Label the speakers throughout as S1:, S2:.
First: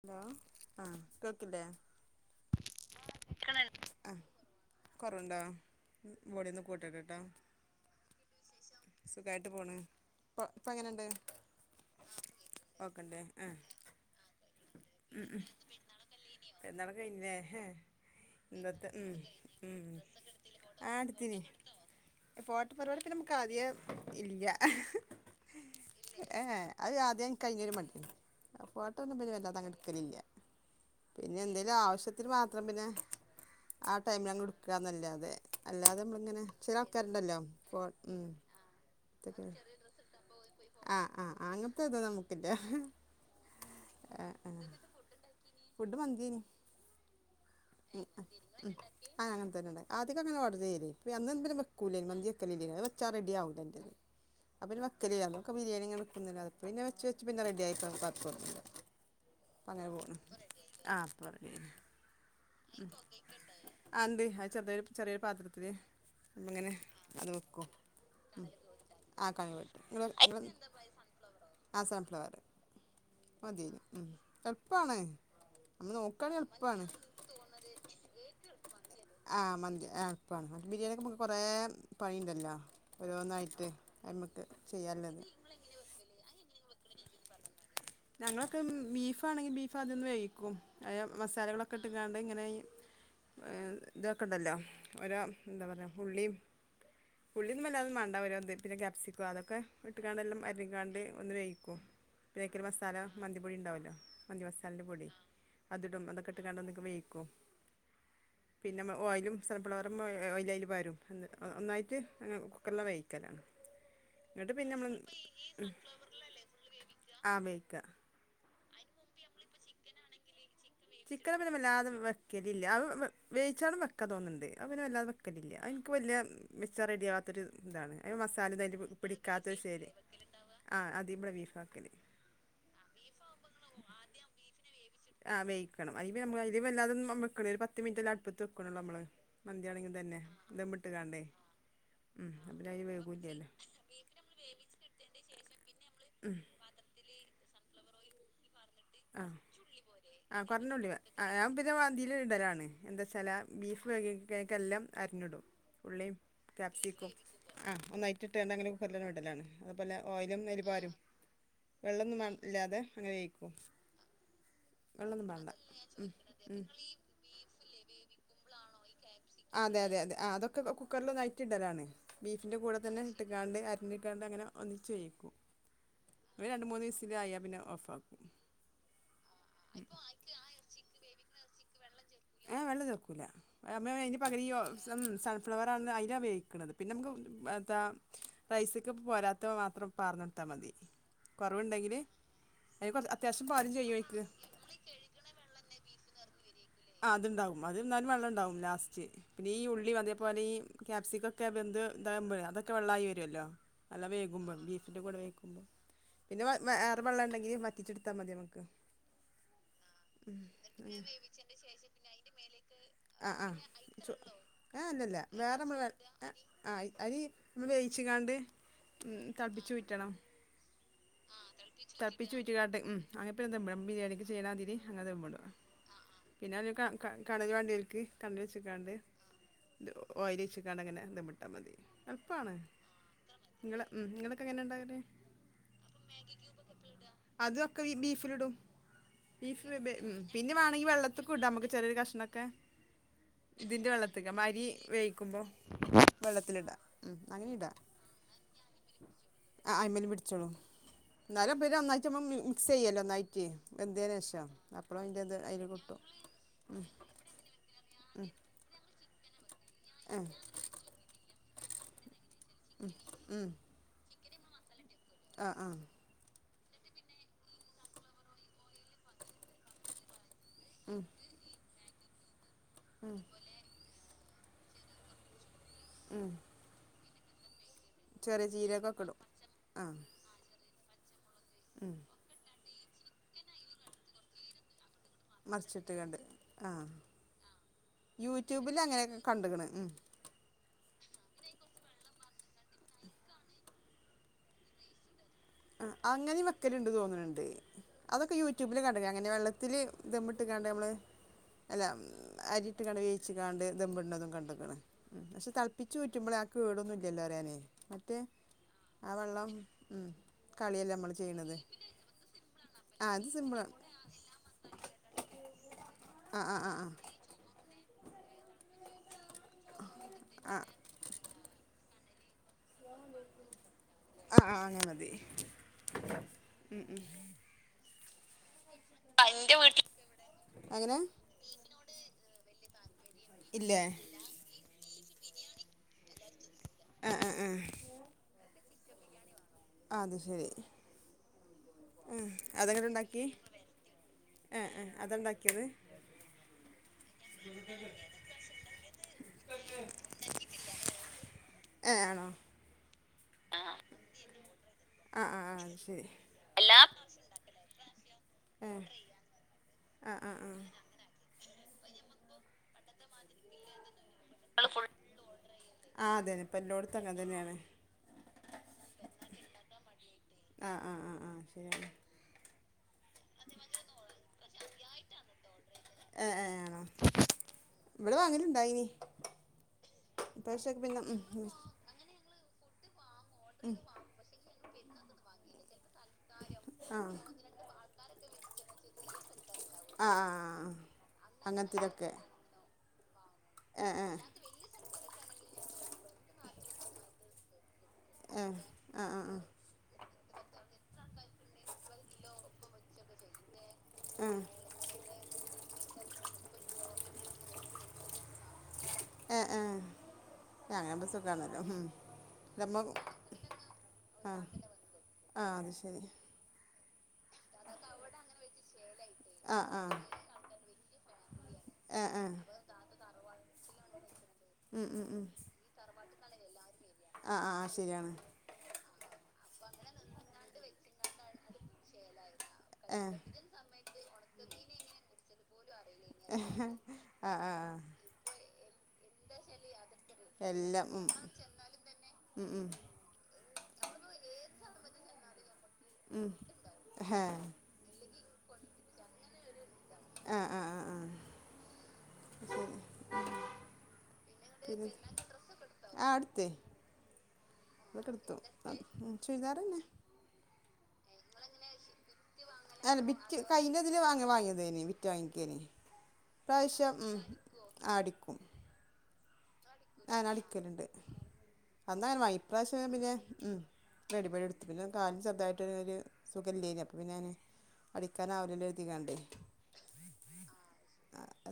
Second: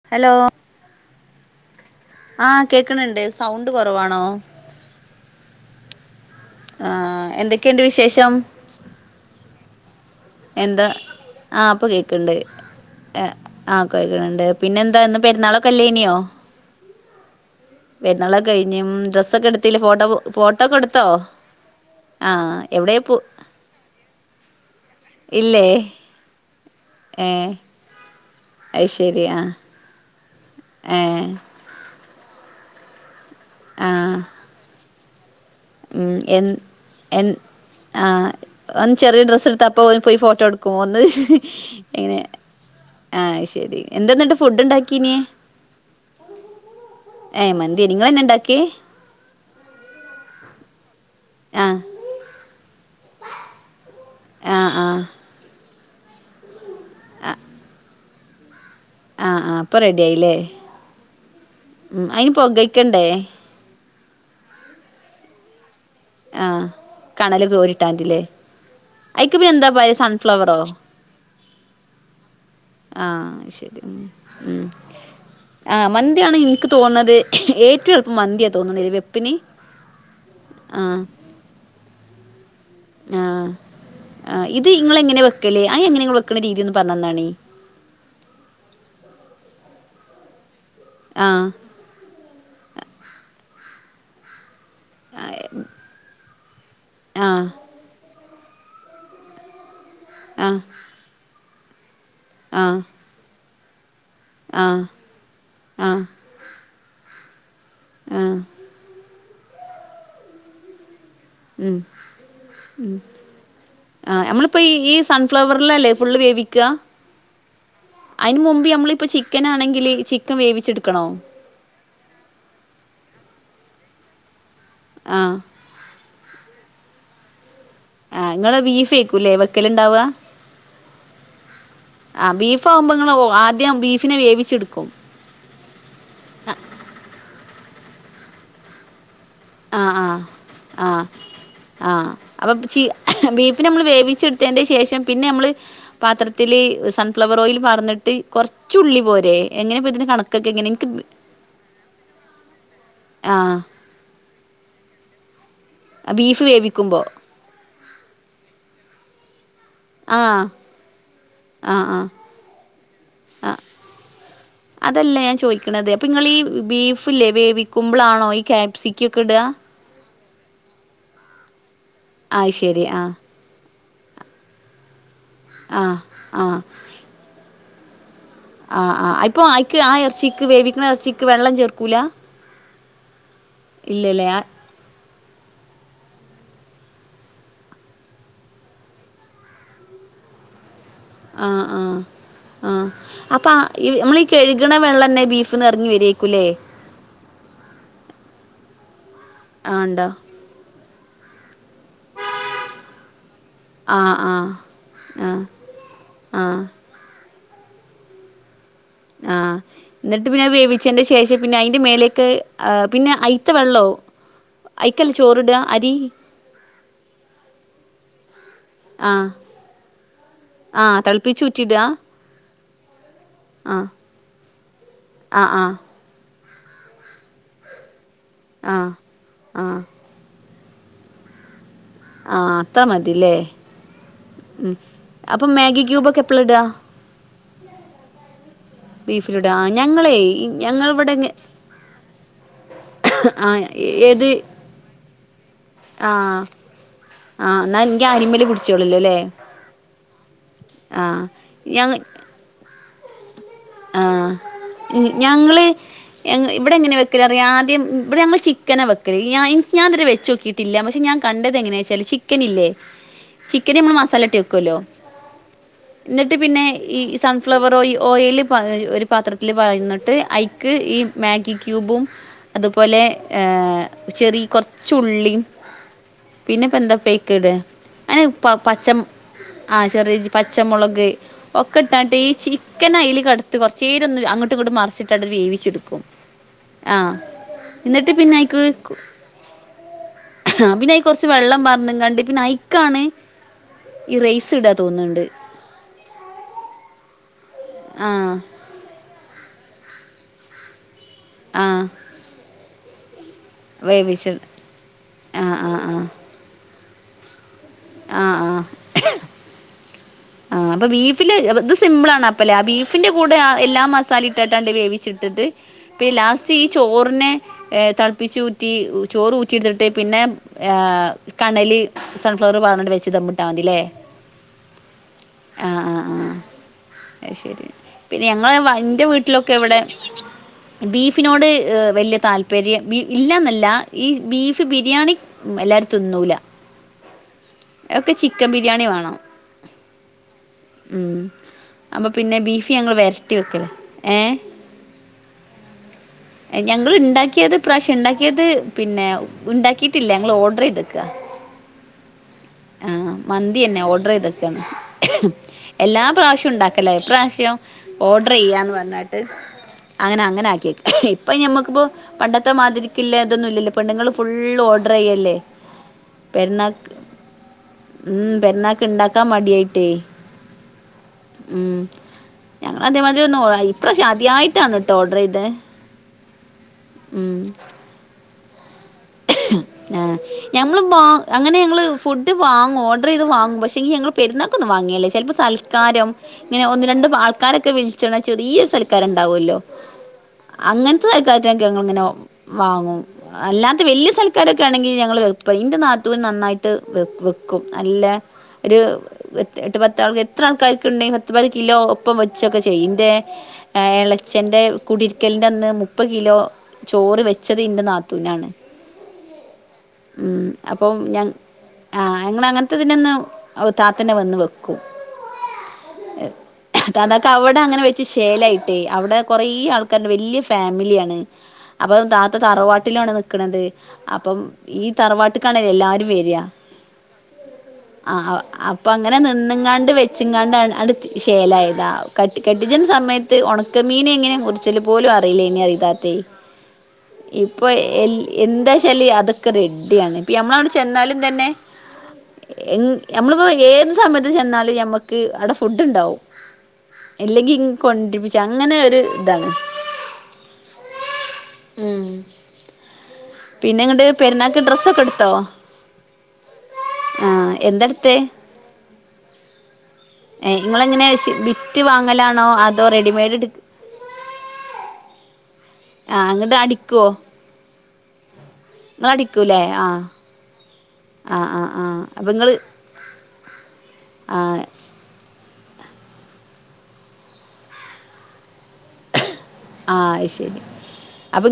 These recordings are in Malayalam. S1: ഹലോ ആഹ് കേക്കില്ലേ
S2: ആഹ് കേക്ക്‌ണണ്ട് സൗണ്ട്
S1: ആഹ്
S2: കൊറവാണോ?
S1: കൊറവുണ്ടോ? വോളിയൊന്ന്
S2: ആ
S1: കൂട്ടട്ടട്ടോ
S2: എന്തൊക്കെയുണ്ട് വിശേഷം
S1: സുഖായിട്ട് പോണ്. ഇപ്പ ഇപ്പ
S2: എന്താ
S1: എങ്ങനെണ്ട്
S2: ആഹ് ഇപ്പ കേക്ക്ണ്ട് ആഹ് കേക്ക്ണണ്ട്.
S1: ഉംഉം പെരുന്നാളൊക്കല്ലെയ്നോ? പെരുന്നാളൊക്കഴിഞ്ഞില്ലേ ഹെ.
S2: പെരുന്നാളൊക്കെ കഴിഞ്ഞ്
S1: ഇന്നത്തെ
S2: ഡ്രസ്സൊക്കെ എടുത്തില്ലേ
S1: ഉംഉം
S2: ഫോട്ടോ ഫോട്ടോ ഒക്കെ എടുത്തോ
S1: ആഹ് ഇട്ത്തീനി.
S2: ആ
S1: ഫോട്ട്
S2: എവിടെ
S1: പരിപാടി പിന്നെ
S2: പോ
S1: നമുക്ക് അധികം ഇല്ലിയ
S2: ഇല്ലേ
S1: ഏഹ് ഏഹ് അത് ആദ്യം കഴിക്കാനൊരു മടി.
S2: അയ് ശരി ആഹ്.
S1: ഞങ്ങടെയടുക്കയിൽ ഇല്ലിയ പിന്നെ എന്തേലും ആവശ്യത്തിന് മാത്രം പിന്നെ- ആ ടൈമിലങ് ഉടുക്കാന്നല്ലാതെ. അല്ലാതെ
S2: ഉം
S1: നമ്മളിങ്ങനെ
S2: എൻ
S1: ചെല
S2: എൻ
S1: ആൾക്കാരുണ്ടല്ലോ ഫോൺ
S2: ആ
S1: ഉം
S2: ഒന്ന് ചെറിയ ഡ്രസ്സ് എടുത്ത അപ്പോ പോയി ഫോട്ടോ എടുക്കും ഒന്ന്
S1: ആഹ് ആഹ് ആഹ് അങ്ങനത്തെ ഇത്
S2: ഇങ്ങനെ
S1: നമുക്കില്ല.
S2: ആഹ് ശരി എന്താ എന്നിട്ട് ഫുഡ് ഉണ്ടാക്കീനി
S1: ഫുഡ്ഡ് മന്തിയേനി
S2: ഏ മന്തി നിങ്ങളന്നെ ഉണ്ടാക്കി
S1: ആഹ് അങ്ങനെതന്നെ ഉള്ളെ അവിടുന്നാ ഞങ്ങള് ഓടറ് ചെയ്തത് പിന്നെ അന്ന് എന്തേലും
S2: ആഹ്
S1: വെക്കൂലേ മന്തി വെക്കലില്ലെയ്ന്. അത് വെച്ചാ റെഡി ആവൂല എന്റയ്ത് അപ്പോ
S2: ആഹ്
S1: പിന്നെ
S2: ആഹ്
S1: വക്കലില്ലല്ലോ. ഒക്കെ ബിരിയാണി അങ്ങനെ വെക്കും എന്നല്ലാതെ ഇപ്പോ പിന്നെ വെച്ച് വെച്ച് പിന്നെ റെഡിയായി കൊഴപ്പുന്നുല്ലാതെ.
S2: ആഹ് ആഹ് ഇപ്പൊ റെഡിയായില്ലേ
S1: ഇപ്പൊ റെഡിയായില്ലേ ആഹ് ഇപ്പൊ റെഡിയായി.
S2: ഉം അയിന് പൊകക്കണ്ടേ
S1: ആ ഉണ്ട് ആ ചെറുതായി ചെറിയൊരു പാത്രത്തില്
S2: ആഹ്
S1: ഇങ്ങനെ അത്
S2: കണല്
S1: വെക്കും
S2: കോരിട്ടാതില്ലേ
S1: ഉം
S2: അയിക്ക്
S1: ആക്കാൻ
S2: പിന്നെ എന്താ
S1: പറ്റു
S2: പാരാ
S1: ഇങ്ങള് ഇങ്ങള്
S2: സൺഫ്ലവറോ
S1: ആഹ് സൺഫ്ലവറ്
S2: ആഹ് ശരി ഉം ഉം
S1: എളുപ്പാണ്
S2: ആഹ്
S1: നമ്മള്
S2: മന്തിയാണ്
S1: നോക്കാണെങ്കി
S2: ഇൻക്ക്
S1: എളുപ്പാണ്
S2: തോണത് ഏറ്റു എളുപ്പം മന്തിയാ തോന്ന്ണ്ലേ വെപ്പിന്.
S1: ആഹ് മതി ആഹ്
S2: ആഹ്
S1: ബിരിയാണിയൊക്കെ - കൊറേ പണിയുണ്ടല്ലോ
S2: ആഹ്
S1: ഓരോന്നായിട്ട് നമുക്ക് ചെയ്യാൻ ഉള്ളത്
S2: ല്ലേ അത് എങ്ങനെയാ നിങ്ങള് വെയ്ക്കണ രീതി ഒന്ന് പറഞ്തന്നാണി
S1: ഞങ്ങളൊക്കെ ബീഫ് ആണെങ്കിൽ ബീഫ് അതൊന്ന് വേവിക്കും അതില്
S2: ആഹ്
S1: മസാലകളൊക്കെ- ക്കെട്ടങ്ങാണ്ട് ഇങ്ങനെ ഇതൊക്കണ്ടല്ലോ ഓരോ എന്താ പറയുക ഉള്ളിയും
S2: ആഹ്
S1: ഉള്ളിയൊന്നുംമല്ലാതും മേണ്ട ഓരോന്ന് പിന്നെ ക്യാപ്സിക്കോ അതൊക്കെ- വട്ടിക്കാണ്ടെല്ലാം
S2: ആഹ്
S1: അരിഞ്ഞിക്കാണ്ട് ഒന്ന് വേവിക്കും ബേക്കൽ
S2: ആഹ്
S1: മസാല മന്തി പൊടി ഉണ്ടാവുമല്ലോ മന്തി
S2: ആഹ്
S1: മസാലൻ്റെ പൊടി അത്
S2: ആഹ്
S1: ഇടും അതൊക്കെ- പിന്നെ അത് ഒന്ന് അങ്ങട് വേവിക്കും
S2: ആഹ്
S1: പിന്നെ ഓയിലും- സൺഫ്ലവർ ഓയില് അതില് വരും
S2: ഉം
S1: ഒന്നായിട്ട് കുക്കറില വേവിക്കലാണ്
S2: ആ
S1: എന്നിട്ട്
S2: നമ്മളിപ്പപ്പോ
S1: പിന്നെ
S2: ഈ
S1: നമ്മൾ
S2: ഈ സൺഫ്ലവറൽല്ലേ ഫുള് വേവിക്കുക
S1: ആ വേവിക്ക
S2: അതിന് മുമ്പ് നമ്മളിപ്പ ചിക്കൻ ആണെങ്കില് ചിക്കൻ വേവിച്ചെടുക്കണോ
S1: [unintelligible] വല്ലാതെ വെക്കലില്ല അത് വ് വേവിച്ചാലും വെക്കാ തോന്ന്ണ്ട് അപ്പ പിന്നെ വല്ലാതെ
S2: ആഹ്
S1: വെക്കലില്ല [unintelligible] ഇൻക്ക് വെല്ല്യെ വെച്ചാ റെഡ്യാവാത്തൊര് താണ്. അയ്മെ
S2: ആഹ്
S1: മസാല
S2: ഇങ്ങള്
S1: തരി പ്
S2: ബീഫേക്കൂല്ലേ
S1: പിടിക്കാത്തൊശേര്
S2: വെക്കലുണ്ടാവാ
S1: ആഹ് ആദ്യേ ബടെ ബീഫാക്കല്.
S2: ആഹ് ബീഫാവുമ്പോ നിങ്ങള് ഓഹ് ആദ്യം ബീഫിനെ വേവിച്ചെട്ക്കും.
S1: ആഹ് വേക്കണം അയ്‌മേ നമ്മളയ്‌ല് വല്ലാതൊന്നും അമ്മ വെക്കണേല് പത്ത് മിൻറ്റെല്ലാ ട്പ്പത്ത് വെക്ക്ണോള്ളൂ നമ്മളത്. മന്ത്യാണങ്കിൽ
S2: ആഹ് ആഹ്
S1: തന്നെ ദംമ്ട്ട്
S2: ആഹ്
S1: ക്കാണ്ടേ
S2: ആഹ് അപ്പൊ ചി ബീഫി നമ്മള് വേവിച്ച്ട്ത്തേൻ്റെ ശേഷം പിന്നമ്മള് പാത്രത്തില് സം ഫ്ലവർ ഓയില് പാർന്ന്ട്ട് കൊർച്ചുള്ളി
S1: ആ
S2: പോരെ എങ്ങനെ പ്പതിൻ്റെ കണക്കൊക്കെങ്ങനെ ഇൻക്ക്
S1: ആഹ് ഞാം പിന്നെ മാന്തില് ടലാണ് എന്താച്ചാല
S2: ആഹ്
S1: ബീഫ് കഴ്ക്കയ്ക്കെയ്ക്കെല്ലാം അര്ഞ്ഞിടും. പുള്ളിയും
S2: ബീഫ് വേവിക്കുമ്പോ
S1: കായാപ്സിക്കോം ആഹ് ഒന്നായിട്ട്ട്ടാണ്ട് അങ്ങനെ [unintelligible] ഇടലാണ് അതുപോലെ ഓയിലും
S2: ആഹ്
S1: അയല് പാരും
S2: ആഹ് ആഹ്
S1: വെള്ളൊന്നും മാ ഇല്ലാതെ അങ്ങനെ വേവിക്കും.
S2: ആഹ് അതല്ല
S1: വെള്ളൊന്നും
S2: ഞാൻ
S1: വേണ്ട
S2: ചോയ്ക്ക്ണത് അപ്പൊ
S1: ഉം
S2: ഇങ്ങളീ ബീഫ് ല്ലേ വേവിക്കുമ്പളാണോ ഈ ക്യാപ്സിക്കൊക്കെ ടാ.
S1: ആഹ് അതെ യതെ യതെ ആഹ് അതൊക്കെ ക കുക്കറിലൊന്നായിട്ട്ടലാണ്.
S2: ആഹ്
S1: ബീഫിൻ്റെ കൂടെ
S2: ശരി
S1: തന്നെ
S2: ആഹ്
S1: ഇട്ട് ക്കാണ്ട് അര്ഞ്ഞ്ക്കാണ്ടങ്ങനെ ഒന്നിച്ച് വേവിക്കും.
S2: ആഹ്
S1: [unintelligible]
S2: ആഹ്
S1: രണ്ട്, മൂന്ന് വിസ് ലായാ പിന്നെ ഓഫാക്കും.
S2: ആഹ് ആഹ് അയ്പ്പോ അയ്ക്ക് ആ എർച്ചിക്ക് വേവ്ക്ക്ണെർച്ചിക്ക് വെള്ളം ചേർക്കൂല.
S1: ഏഹ് വെള്ളം ചേർക്കൂല്ല അമ്മേ അയ്ന്
S2: ഇല്ലല്ലേ
S1: പകരം ഈ ഓ സം സ ഫ്ലവറാണ് അയ്‌ലാ വേയിക്ക്ണത് പിന്നമ്മക്ക് എത്താ റൈസ്ക്ക് പോരാത്ത മാത്രം പാർന്നൊട്ത്താ മതി.
S2: ആഹ് ആഹ്
S1: കൊറവ്ണ്ടെങ്കില് അയ്ന് കൊർ അത്യാവശ്യം പാരും ചെയ്യും അയ്ക്ക്.
S2: ക്ക്ണ വെള്ളെന്നെ ബീഫ് ന്നെറങ്ങി വേരേക്കൂല്ലേ.
S1: ആഹ് അത് ണ്ടാവും അത് ന്നാലും വെള്ളണ്ടാവും ലാസ്റ്റ് പിന്നെ ഈ
S2: ആഹ്
S1: ഉള്ളി
S2: ഉണ്ടോ
S1: അതേപോലെ ഈ ക്യാപ്സിക്കൊക്കെ വെന്ത് താവുമ്പഴേ അതൊക്കെ വെള്ളായി വെരൊല്ലോ. നല്ല
S2: ആഹ് ആഹ്
S1: വേകുമ്പം ബീഫിന്റെ കൂടെ
S2: ആഹ്
S1: വേവിക്കു പിന്നെ [unintelligible]
S2: ആഹ്
S1: [unintelligible] ള്ള ണ്ടെങ്കില് വറ്റിച്ച്ട്ത്താ മതി നമക്ക്.
S2: ആഹ് ന്നട്ട് പിന്നെ അത് വേവിച്ചേന്റെ ശേഷം പിന്നെ അതിന്റെ മേലേക്ക് പിന്നെ
S1: ആഹ്
S2: അയിത്ത
S1: ആഹ്
S2: വെള്ളോ
S1: ചോ ഏഹ്
S2: അയിക്കല്ലേ
S1: അല്ലല്ല
S2: ചോറിടുക
S1: വേറെമ്മള് വെ
S2: അരി
S1: [unintelligible] ആഹ് യ് അരി വേയിച്ച് കാണ്ട് ഉം
S2: ആഹ്
S1: തൾപ്പിച്ചൂറ്റണം.
S2: ആഹ് തിളപ്പിച്ചൂറ്റിടാ
S1: തൾപ്പിച്ചൂറ്റിക്കാട്ട് ഉം അങ്ങനെ പിന്നെ ദംമ്ട
S2: ആഹ്
S1: ബിരിയാണിക്ക് ചെയ്യ്ണാതിരി. അങ്ങനെ ദംമ്ടും
S2: ആഹ് ആഹ്
S1: പിന്നെ അതിലേക്ക ക്ക കണല് വാണ്ട്യോൽക്ക് കണല് വെച്ച്ക്കാണ്ട്
S2: ആഹ് ആഹ്
S1: ഓയലൊയ്ച്ച്ക്കാണ്ട് അങ്ങനെ ദംമ്ട്ടാ മതി.
S2: ആഹ്
S1: എള്പ്പാണ്
S2: അത്ര മതില്ലേ
S1: ഇങ്ങള് ഉം ഇങ്ങളൊക്കെങ്ങനെണ്ടാക്കല്?
S2: അപ്പൊ മാഗി ക്യൂബൊക്കെ എപ്പള ടാ?
S1: അതൊക്കെ ഈ ബീഫ് ല്ടും.
S2: ബീഫിലിടാ ആ
S1: ബീഫ് ബേ ഉം
S2: ഞങ്ങളേ
S1: പിന്നെ മാണെങ്കി
S2: ഞങ്ങളിവിടെങ്ങെ
S1: വെള്ളത്ത്ക്കുടാമ്മക്ക് ചെറീയൊരുകഷ്ണോക്കെ.
S2: ആഹ്
S1: ഇതിന്റെ
S2: ഏത്
S1: വെള്ളത്ത്ക്ക്‌ അമ്മരി വേയിക്കുമ്പോ
S2: ആഹ് ആഹ് ന്നാങ്കി അരിമ്മല് പുട്ച്ചോളോല്ലുലെ
S1: ആഹ് ആഹ് അയ്മ്മല് പിടിച്ചോളും ന്നാലും പിന്നെ
S2: ഞങ്ങ
S1: ഒന്നായിറ്റമ്മള് മി മിക്സെയ്യല്ലോന്നായിറ്റ്.
S2: ആഹ് ഇ ഞങ്ങള്
S1: കിട്ടും
S2: ഞങ് ഇവടെങ്ങനെ വെക്കലറ്യോ ആദ്യം ബടെ ഞമ്മള് ചി ക്കനാ വെക്കല് ഞാ ഇൻ ഞാതരെ
S1: ആ
S2: വെച്ചോക്കീട്ടില്ല പക്ഷെ ഞാകണ്ട തെങ്ങനെച്ചാല് ചിക്കനില്ലേ ചിക്കനമ്മൾ മസാലട്ട് വെക്കോല്ലോ?
S1: ആഹ് ആഹ്
S2: ന്നട്ട് പിന്നെ ഈ സൺഫ്ലവർ ഓയി ഓയല് എഹ് ഒര് പാത്രത്തില് പാർന്നിട്ട് അയ് ക്ക് ഈ
S1: ഉം
S2: മാഗിക്യൂബും അതുപോലെ
S1: ഉം
S2: ഏഹ് ചെറീ കൊർച്ചുള്ളീം
S1: ഉം
S2: പിന്നെപ്പന്താപ്പയ്ക്ക്‌ട അയ്ന്
S1: ചെറിയ
S2: പ പച്ച
S1: ജീരകൊക്കെ ഇടും
S2: ആ ചെറിയജി പച്ചമുളക് ഒക്കെ
S1: ഉം
S2: ഇട്ടാണ്ട് ഈ ചിക്കനയയ്ല് കേട്ത്തി കുറചേരോന്ന് അങ്ങോട്ടുങ്ങട്ടൊന്ന് മറിച്ച്ട്ടാണ്ട് ട്ടട്
S1: മറിച്ചിട്ട്
S2: വേവിച്ചെട്ക്കും
S1: കണ്ട് ആ
S2: ആഹ്, ഇന്നട്ട് പിന്നയ്ക്ക്‌
S1: യൂട്യൂബിൽ
S2: കു
S1: അങ്ങനെയൊക്കെ കണ്ടുക്കണ് ഉം
S2: ആഹ് പിന്നെയ്കോർച്ച് വെള്ളം പാർന്ന്കാണ്ട് പിന്നെ ഐക്കാണ് ഈ റൈസ്ടാ തോന്ന്ണ്ട്,
S1: അഹ് അങ്ങനിം വെക്കല്ണ്ട് തോന്ന്ണ്ണ്ട്
S2: ആ
S1: അതൊക്കെ യൂ ട്യൂബിൽകണ്ടക്കഅങ്ങനെ വെള്ളത്തിൽ ദമ്മ്ട്ട്കാണ്ട് അമ്മൾ
S2: ആ
S1: എല്ല മം അരിട്ട്കാണ്ട് വേവി ച്ച്ക്കാണ്ട് ദമ്മ്ട്ണദും
S2: വേവിച്ച്
S1: കണ്ട്ക്ക്‌ണ്
S2: ആ
S1: പക്ഷെ
S2: ആ
S1: തൾപ്പിചൂറ്റുമ്പളെ ആ കേടൊന്നുല്ലന്നറിംഞാനേ, മറ്റേ
S2: ആ ആ
S1: ആ വെള്ളം ഉം
S2: ആഹ്
S1: കളിയല്ലേ നമ്മൾ
S2: പ്പബീഫില്
S1: ചെയ്യണത്
S2: ഇത് സിമ്പളാണപ്പലെ ആ ബീഫിന്റെ
S1: ഇത്
S2: കൂടെ
S1: സിമ്പിളാണ്
S2: എല്ലാമസാലിട്ടട്ടാണ്ട് വേവിച്ചിട്ത്ത്ട്ട് ട്ട്
S1: ആ
S2: ലാസ്റ്റ്
S1: ആ
S2: ഈ
S1: ആ ആ
S2: ചോറിനെ ഏഹ് തൾപ്പിചൂറ്റി ചോറ് ഊറ്റിട്ത്ത്ട്ട് പിന്നെ
S1: ആ
S2: ഏഹ് കണല് സൺഫ്ലറ് പാർന്നണ്ട് വെച്ച് ദമ്മ്ട്ടാതിലെ,
S1: ആഹ് ആഹ് അങ്ങനദി
S2: ആഹ് ആഹ് ആഹ് അയ്ശരി പിന്നെ ഞങ്ങള് വ ന്റെ വീട്ടിലൊക്കെ വടെ
S1: അങ്ങനെ
S2: ബീഫിനോട് ഹ് വല്ല്യ താല്പര്യ ബി ഇല്ലന്നല്ല
S1: ഇല്ലേ
S2: ഈ ബീ ച്ച് ബിരിയാണി മം എല്ലാരുത്ത്ന്നൂല
S1: ആഹ് ആഹ് ആഹ്
S2: ഒക്കെ ചിക്കം ബിരിയാണി വേണം,
S1: അത് ശരി
S2: ഉം അപ്പൊ
S1: ആ
S2: പിന്നെ ബീഫ് ഞങ്ങൾ വെര്ട്ടി വെക്കല ഏഹ്
S1: ഏഹ് ഏഹ് അതണ്ടാക്കിയത്
S2: എ ഞങ്ങള്ണ്ടാക്കിയത് പ്രാശ്യം ണ്ടാക്കിയത് പിന്നെ ണ്ടാക്കിയിട്ടില്ലങ്ങള് ഓഡ്രയ്ത്ക്ക
S1: ഏഹ് അണോ?
S2: ആഹ് മന്തിന്നെ ഓഡ്രയ്ദ്ക്കാണ്
S1: ആഹ് ആഹ് ആഹ് അത് ശരി
S2: എല്ലാ
S1: എല്ലാ
S2: പ്രാവശ്യുണ്ടാക്കലാ ഇപ്രാവശ്യം ഓഡ്രയ്യാന്ന്
S1: ഏഹ്
S2: പറഞ്ഞ ണ്ട്
S1: ആഹ്
S2: അങ്ങന
S1: ആഹ് ആഹ്
S2: അങ്ങനാക്കിക്കാണ് ഇപ്പ ഞമ്മക്കിപ്പോ പണ്ടത്തെ മാതിരി ക്ക്‌ല്ലതൊന്നുല്ലല്ലോ പെണ്ണ്ങ്ങള് ഫുള്ള്
S1: ള് ഫുൾ
S2: ഓഡ്രയ്യല്ലേ പരുന്നാക്ക്‌
S1: അതന്നെണ്
S2: ഉം പെരുന്നാക്ക്‌ണ്ടാക്കാമടിയായിട്ടേ
S1: ആഹ് ആഹ് ആഹ് ശരിയാണ്
S2: ഞങ്ങളതേമാതിരി ഒന്നും ഒ ഇപ്രാവിശ്യ അദ്യയിട്ടാണ് ട്ടോ ഓഡ്രയ്തേ
S1: ഏഹ് ഏഹ് ആണോ?
S2: ഉം
S1: ഇവിടെവന്ന്ട്ട്ണ്ടായിനി
S2: ഹ് ആഹ് ഞങ്ങള്ബാ
S1: ഉം
S2: അങ്ങനെ ഞങ്ങള് ഫുഡ് വാങ്ങും ഒ ഡ്രത് വാങ്ങും പക്ഷെങ്കി ഞങ്ങൾ പെര്ന്നാക്കൊന്നും വാങ്ങേല്ല ചെൽപ്പ സൽക്കാരം ഇങ്ങനെ ഒന്ന് രണ്ട്
S1: ആഹ്
S2: ആൾക്കാരൊക്കെ വിളിച്ച്ണ ചെറീ സൽക്കാരൊക്കേണ്ടാവൊല്ലോ
S1: ആഹ് ആഹ്
S2: അങ്ങനത്തെ സൽക്കാരത്തിനൊക്കെ ഞങ്ങ ഇങ്ങനെ
S1: അങ്ങനത്തിലൊക്കെ
S2: വാങ്ങും അല്ലാത്ത
S1: ഏഹ്
S2: വല്യ സൽക്കാരക്കെ ആണെങ്കിൽ ഞങ്ങൾൻന്റെ ഇന്റെ നാത്തൂന് നായിട്ട് വെക്കും നല്ല
S1: ഏഹ് ഏഹ്
S2: ഒരു
S1: ആഹ് ആഹ്
S2: പത്ത് പത്താൾ എത്ര ആൾക്കാർക്ക് ഉണ്ടെങ്കിൽ പത്ത് പത് കിലോ ഒപ്പം വെച്ചൊക്കെ ചെയ്യും ന്റെ എഹ്
S1: ആഹ് ആഹ്
S2: എളച്ചൻ്റെ കുടിയിരിക്കൽൻ്റെ അന്ന് മുപ്പത് കിലോ ചോറ് വെച്ചത് ഇന്റെ നാത്തൂനാണ്.
S1: എഹ് ഏഹ്
S2: ഉം അപ്പം
S1: അങ്ങനാവുമ്പോ
S2: ഞങ്
S1: സുഖാണല്ലോ ഉം
S2: ആഹ് ഞങ്ങളെ
S1: നമ്മ
S2: അങ്ങൻത്തെതിൻ്റന്ന് താത്തന്നെ വന്ന്
S1: ആഹ്
S2: വെക്കും.
S1: ആഹ് അത് ശരി.
S2: താത്താക്ക് അവ്ടെ അങ്ങനെ വെച്ച് ഷേലായിട്ടേ അവ്ടെ കൊറേ
S1: ആഹ് ആഹ്
S2: ആൾക്കാര്ണ്ട്. വല്യ ഫാമിലിയാണ്. അപ്പം
S1: ഏഹ്
S2: താത്ത
S1: ഏഹ്
S2: തറവാട്ടിലാണ് നി ത്. അപ്പം ഈ
S1: ഉം ഉം ഉം
S2: തറവാട്ട്ക്കാണല്ലോ എല്ലാരും വര്വാ.
S1: ആഹ് ആഹ് ശരിയാണ്
S2: ആഹ് അപ്പങ്ങനെ നിന്നുംങ്ങാണ്ട് വെച്ചുംങ്ങാണ്ട് ആണ്ട് ശേലായതാ. കട്ടി കെട്ടിച്ച്ണ
S1: ഏഹ്
S2: സമയത്ത് ഒണക്കമീനെങ്ങനെ മുറിച്ചല് പോലും അറിയില്ലേനി പറിം താ ത്തെ.
S1: ആഹ് ആഹ്
S2: ഇപ്പൊ
S1: ആഹ്
S2: എൽ എന്താച്ചല് അതൊ ക്കെ റെഡ്ഡ്യാണ്. ഇപ്പ നമ്മളവിടെ
S1: എല്ലാം ഉം
S2: ചെന്നാലും തന്നെ
S1: ഉം ഉം
S2: എൻ ഞമ്മളിപ്പോ ഏത് സമയത്ത് ചെന്നാലും ഞമ്മക്ക് അവ്ടെ ഫുഡ്ണ്ടാവും.
S1: ഉം ഹേ
S2: ഇല്ലെങ്കി കൊണ്ട്രിപ്പിച്ച അങ്ങനെ ഒര് ഇതാണ്.
S1: ആഹ് ആഹ് ആഹ് ആഹ്
S2: ഉം
S1: ശരി ഉം.
S2: പെരുന്നാക്ക്
S1: പിന്നെന്ത്
S2: ഡ്രസ്സൊക്കെ
S1: പെരുന്നാക്ക്
S2: എടുത്തോ
S1: ഡ്രസൊക്കെട്ത്തോ? ആഹ് ഇട്ത്തേ.
S2: ആഹ് എന്ത
S1: തൊക്കെട്ത്തു. എന്ത ഇട്ത്തെ? ചുര്ദാറന്നെ.
S2: ഏഹ് ഇങ്ങളെങ്ങനെ ശി ബി
S1: റ്റ് വാങ്ങലാണോ, അല്ല ബിറ്റ് കയ്ഞ്ഞെതിൽ വാങ്ങ വാങ്ങിയതേനി ബിറ്റ് വാങ്ങ്യക്കേനി.
S2: ആഹ് അങ്ങട്ട്
S1: ഇപ്രാവശ്യം
S2: അടിക്കുവോ
S1: ഉം ആഹ് അടിക്കും.
S2: ഇങ്ങളടിക്കുലേ? ആഹ്.
S1: നടിക്കല്ണ്ട്.
S2: ആഹ് ആഹ് ആഹ്
S1: അന്നങ്ങനെ
S2: അപ്പൊ
S1: വാങ്ങി.
S2: നിങ്ങള്
S1: ഇപ്രാവശ്യം പിന്നെ ഉം റെഡിമെയ്ഡ്
S2: ആഹ്
S1: ഇട്ത്ത്. കാലിന് ചെറ്തായിട്ടൊര് ര് സുഖല്ലേനി. അപ്പ പിന്നെ ഞാന് അടിക്കാനാവൂല്ലല്ലോ കര്തിക്കാണ്ടേ.
S2: ആഹ് അഹ്ശരി.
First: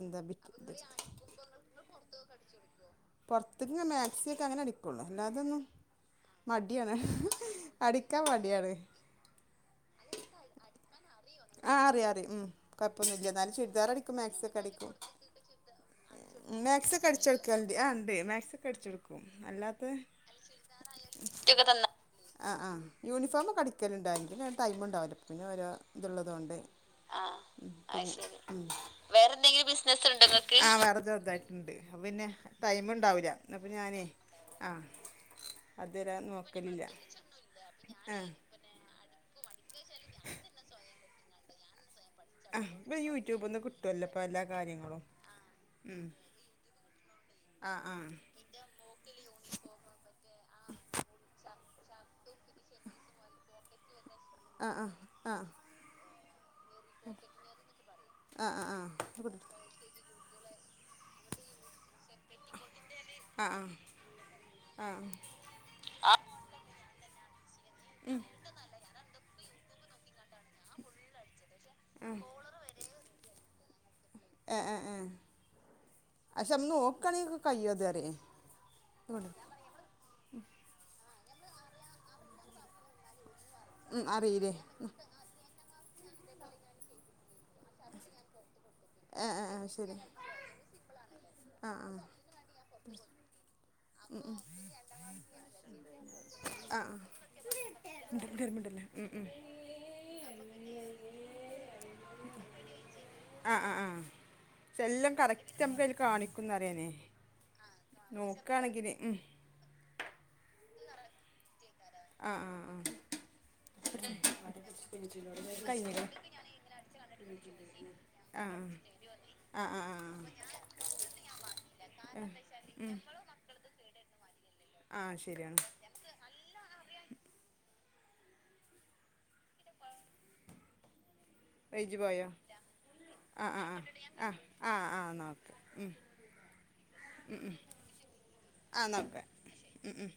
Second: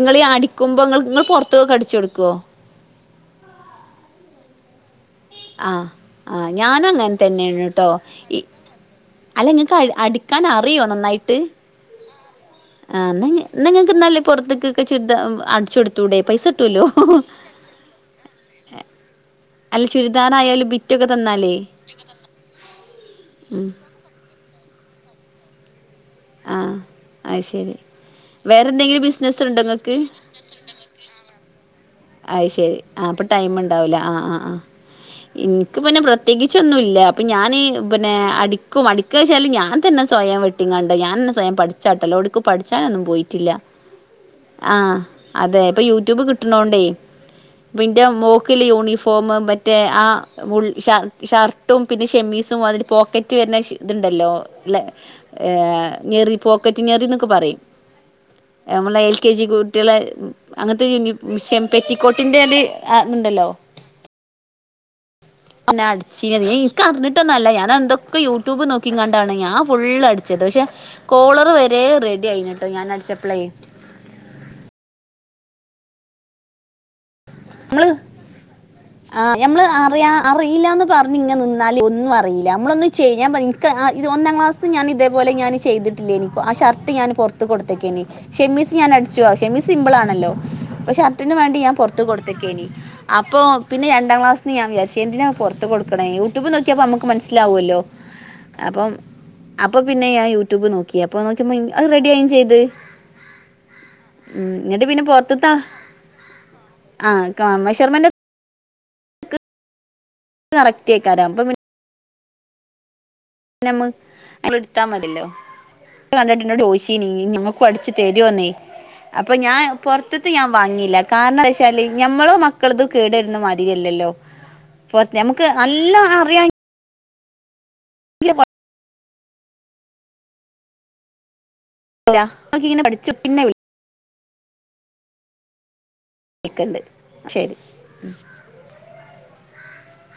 S1: എന്താ ബിറ്റ്
S2: അടിക്കുമ്പോ ഇങ്ങള് ങ്ങള് പൊർത്ത്ക്കൊക്കെ അടിച്ചൊട്ക്കോ?
S1: പൊർത്ത്ക്ക് ങ്ങെ മാക്സ്യൊക്കെ അങ്ങനടി
S2: ആഹ് ആഹ്. ഞാനു അങ്ങൻ തന്നേണ് ട്ടോ.
S1: അടിക്കാൻ
S2: ഇ
S1: മടിയാണ്
S2: അല്ല ഇങ്ങക്ക് അ അടിക്കാൻ അറിയോ നന്നായിട്ട്?
S1: ആഹ് അറിയാ അറിം ഉം.
S2: ആഹ്
S1: കൊഴപ്പൊന്നില്ല.
S2: ന്നാ
S1: ഇന്നാലും
S2: ന്നാ
S1: ചുരിദാർ
S2: ഇങ്ങക്ക്
S1: അടിക്കും
S2: ന്നാല്
S1: മാക്സി ഒക്കെ
S2: പൊറത്ത്ക്കൊക്കെ
S1: അടിക്കും.
S2: ചുരിദാ അടിച്ചു കൊടുത്തൂടെ പൈസ കിട്ടോല്ലോ
S1: മാക്സി ഒക്കെ അടിച്ചൊട്ക്കല്ണ്ട്. ആഹ് ഇണ്ട്. മാക്സ്യൊക്കെ അടിച്ചൊടുക്കും.
S2: അല്ല
S1: അല്ലാത്തെ
S2: ചുരിദാറായാലും ബിറ്റൊക്കെ
S1: ചുൽദാറായാലും
S2: തന്നാലേ
S1: ബിറ്റൊക്കെ തന്നാ. ആഹ് ആഹ് യൂണിഫോമൊക്കെ അടിക്ക ല്ണ്ട്. [unintelligible] ടൈമുണ്ടാവുല്ല പിന്നോരോ ഇത്ള്ളതോണ്ടേ.
S2: ആഹ്
S1: ആഹ്.
S2: അത്
S1: ഉം.
S2: ശരി
S1: അയ്ശരി.
S2: വേറെ എന്തെങ്കിലും ബിസിനസ് ഉണ്ടോ
S1: വേറെന്തെങ്കിലും
S2: ഇങ്ങക്ക്
S1: ബിസിനസ് ണ്ടോ ങ്ങ ക്ക്? ആഹ് വേറെ ത് ചെറുതായിട്ട്ണ്ട്. അപ്പപ്പിന്നെ
S2: അത് ശരി ആഹ് അപ്പൊ
S1: ടൈമ്ണ്ടാവൂല്ല.
S2: ടൈം
S1: ഇന്ന് പ്പം
S2: ഉണ്ടാവൂല
S1: ഞാനേ,
S2: ആഹ്
S1: ആഹ്.
S2: ഇൻക്ക് പിന്നെ പ്രത്യേകിച്ചൊന്നുല്ല അപ്പൊ ഞാൻ പിന്നെ
S1: ആ
S2: അടി ക്കും. അടിക്ക്ണെച്ചാല് ഞാൻ തന്നെ സ്വയം വെട്ടിങ്ങാണ്ട് ഞാനന്നെ സ്വയം പഠി ച്ചാ വെട്ടല്. എവ്ട്ക്കും
S1: ആ ഇപ്പ
S2: പഠിച്ചാനൊന്നും പോയിട്ടില്ല.
S1: യൂട്യൂബ്ന്ന് കിട്ടുവല്ലോ ഇപ്പ എല്ലാ
S2: ആഹ്
S1: കാര്യങ്ങളും
S2: അതെ ഇപ്പ
S1: ഉം
S2: യൂട്യൂബ് കിട്ട്ണോണ്ടേ.
S1: ആ ആ
S2: ഇപ്പന്റെ മോക്ക് ല്ലെ യൂണിഫോമ് മറ്റേ ആ ബുൾ ഷർ ഷർട്ടും പിന്നെ ഷെമ്മീസും അതിന് പോക്കറ്റ് വര്നെ ശി ഇതുണ്ടല്ലോ.
S1: ആ
S2: ല്ലെ
S1: ആ ആ
S2: ഞെറി പോ ക്കറ്റ് ഞെറിന്നൊക്കെ പറിം.
S1: ആ ആ
S2: ഞമ്മളെ എൽ കെ ജി കു ട്ട്യേളെ അങ്ങനത്തെ യ് ന്യു ഷെം പെറ്റിക്കോട്ടിന്റെ ഒര് ആ ദ് ണ്ടല്ലോ.
S1: ആഹ്.
S2: ന്നെ അടിച്ചീനനി എനിക്ക് അറിഞ്ഞിട്ടൊന്നല്ല ഞാന എന്തൊക്കെ യൂ ട്യൂബ് നോക്കിക്കണ്ട് ആണ് ഞാൻ ഫുൾ അടിച്ചത് പക്ഷെ കോളറ് വ ച്ചതേ റെഡി ആയിന്നുട്ടോ ഞാൻ അടിച്ചപ്പളേ
S1: ആഹ് ആഹ് ആഹ് പക്ഷെ നമ്മ നോക്കണെയൊക്കെ കയ്യോത് പറയും ഇങ്ങട്ട്
S2: നമ്മള് അറിയാ അറിയില്ലാന്ന് പറഞ്ഞ് ഇങ്ങനെ നിന്നാലെ ഒന്നും അറിയില്ല നമ്മളൊന്ന് ചെയ്യാൻ പ
S1: ഉം
S2: ഇത് ഒന്നാം
S1: അറിയില്ലേ
S2: ക്ളാസിലും ഞാന് ഇതേപോലെ ഞാന് ചെയ്തിട്ടില്ലേനി ആ ഷർട്ട് ഞാന് പുറ ത്ത്‌ കൊടുത്തേക്കേനി ഷെമീസ് ഞാനടിച്ചു
S1: ഏ ഏ ഏ
S2: ഷമീ സിമ്പിൾ
S1: ശരി
S2: ആണല്ലോ ഷർട്ടിന് വേണ്ടി
S1: ആ
S2: ഞാൻ പൊറ
S1: ആ
S2: ത്ത് കൊടുത്തക്കേനി അ പ്പോ പിന്നെ രണ്ടാം ക്ലാസിന്നു ഞാൻ വിചാരിച്ചു എന്തിനാ പുറത്ത് കൊടുക്കണെ യൂട്യൂബ് നോക്കിയാ
S1: ആ ആ
S2: ഇപ്പോ നമുക്ക് മനസ്സിലാവൂലോ
S1: മിണ്ടല്ലേ മിണ്ടല്ലേ ഉം ഉം
S2: അപ്പൊ പിന്നെ ഞാൻ യൂട്യൂബ് നോക്കി അപ്പൊ നോക്കിയപ്പോ അത് റെഡിയാവും ചെയ്ത്
S1: ആഹ് അ ആ
S2: ഉം എന്നിട്ട് പിന്നെ
S1: എല്ലാം
S2: പൊറത്ത്ത്തെ
S1: കറക്റ്റ് നമുക്ക് അതിൽ കാണിക്കൂന്ന് പറയാണേ
S2: ആഹ് കാ മെഷർമെന്റ്
S1: നോക്കാണെങ്കില് ഉം
S2: കറക്ട് ആക്കാരം അപ്പൊ പി
S1: ആഹ് ആഹ് ആഹ്
S2: നമ്മ എടുത്താ മതില്ലോ
S1: കഴിഞ്ഞില്ലേ
S2: ഇത് കണ്ടിട്ട് എന്നോട് ചോയ്ച്ചീനി നമ്മക്കും അടിച്ച്
S1: ആ
S2: തരുവോന്ന് അപ്പൊ ഞാൻ
S1: ആ ആ ആ
S2: പുറത്തത്തെ
S1: ആ
S2: ഞാൻ വാങ്ങിയില്ല കാരണം എന്താ വെച്ചാല് ഞമ്മളെ മക്കളത് കേട് വരണ മാതിരി ശരിയല്ലല്ലോ
S1: ആ
S2: ഞമ്മക്ക്
S1: ശരിയാണ്
S2: നല്ലോം അറിയാ ഇല്ല വ
S1: റേഞ്ച്
S2: കൊഴപ്പല്ല
S1: പോയോ
S2: ഇങ്ങനെ പഠിച്ചു പിന്നെ
S1: ആ ആ ആ ആ ആ ആ എന്നാ ഓക്കെ
S2: വിളിക്കണ്ട് എന്നാ ശെരി ഉം
S1: ആഹ് എന്നാ ഓക്കേ ഉം ഉം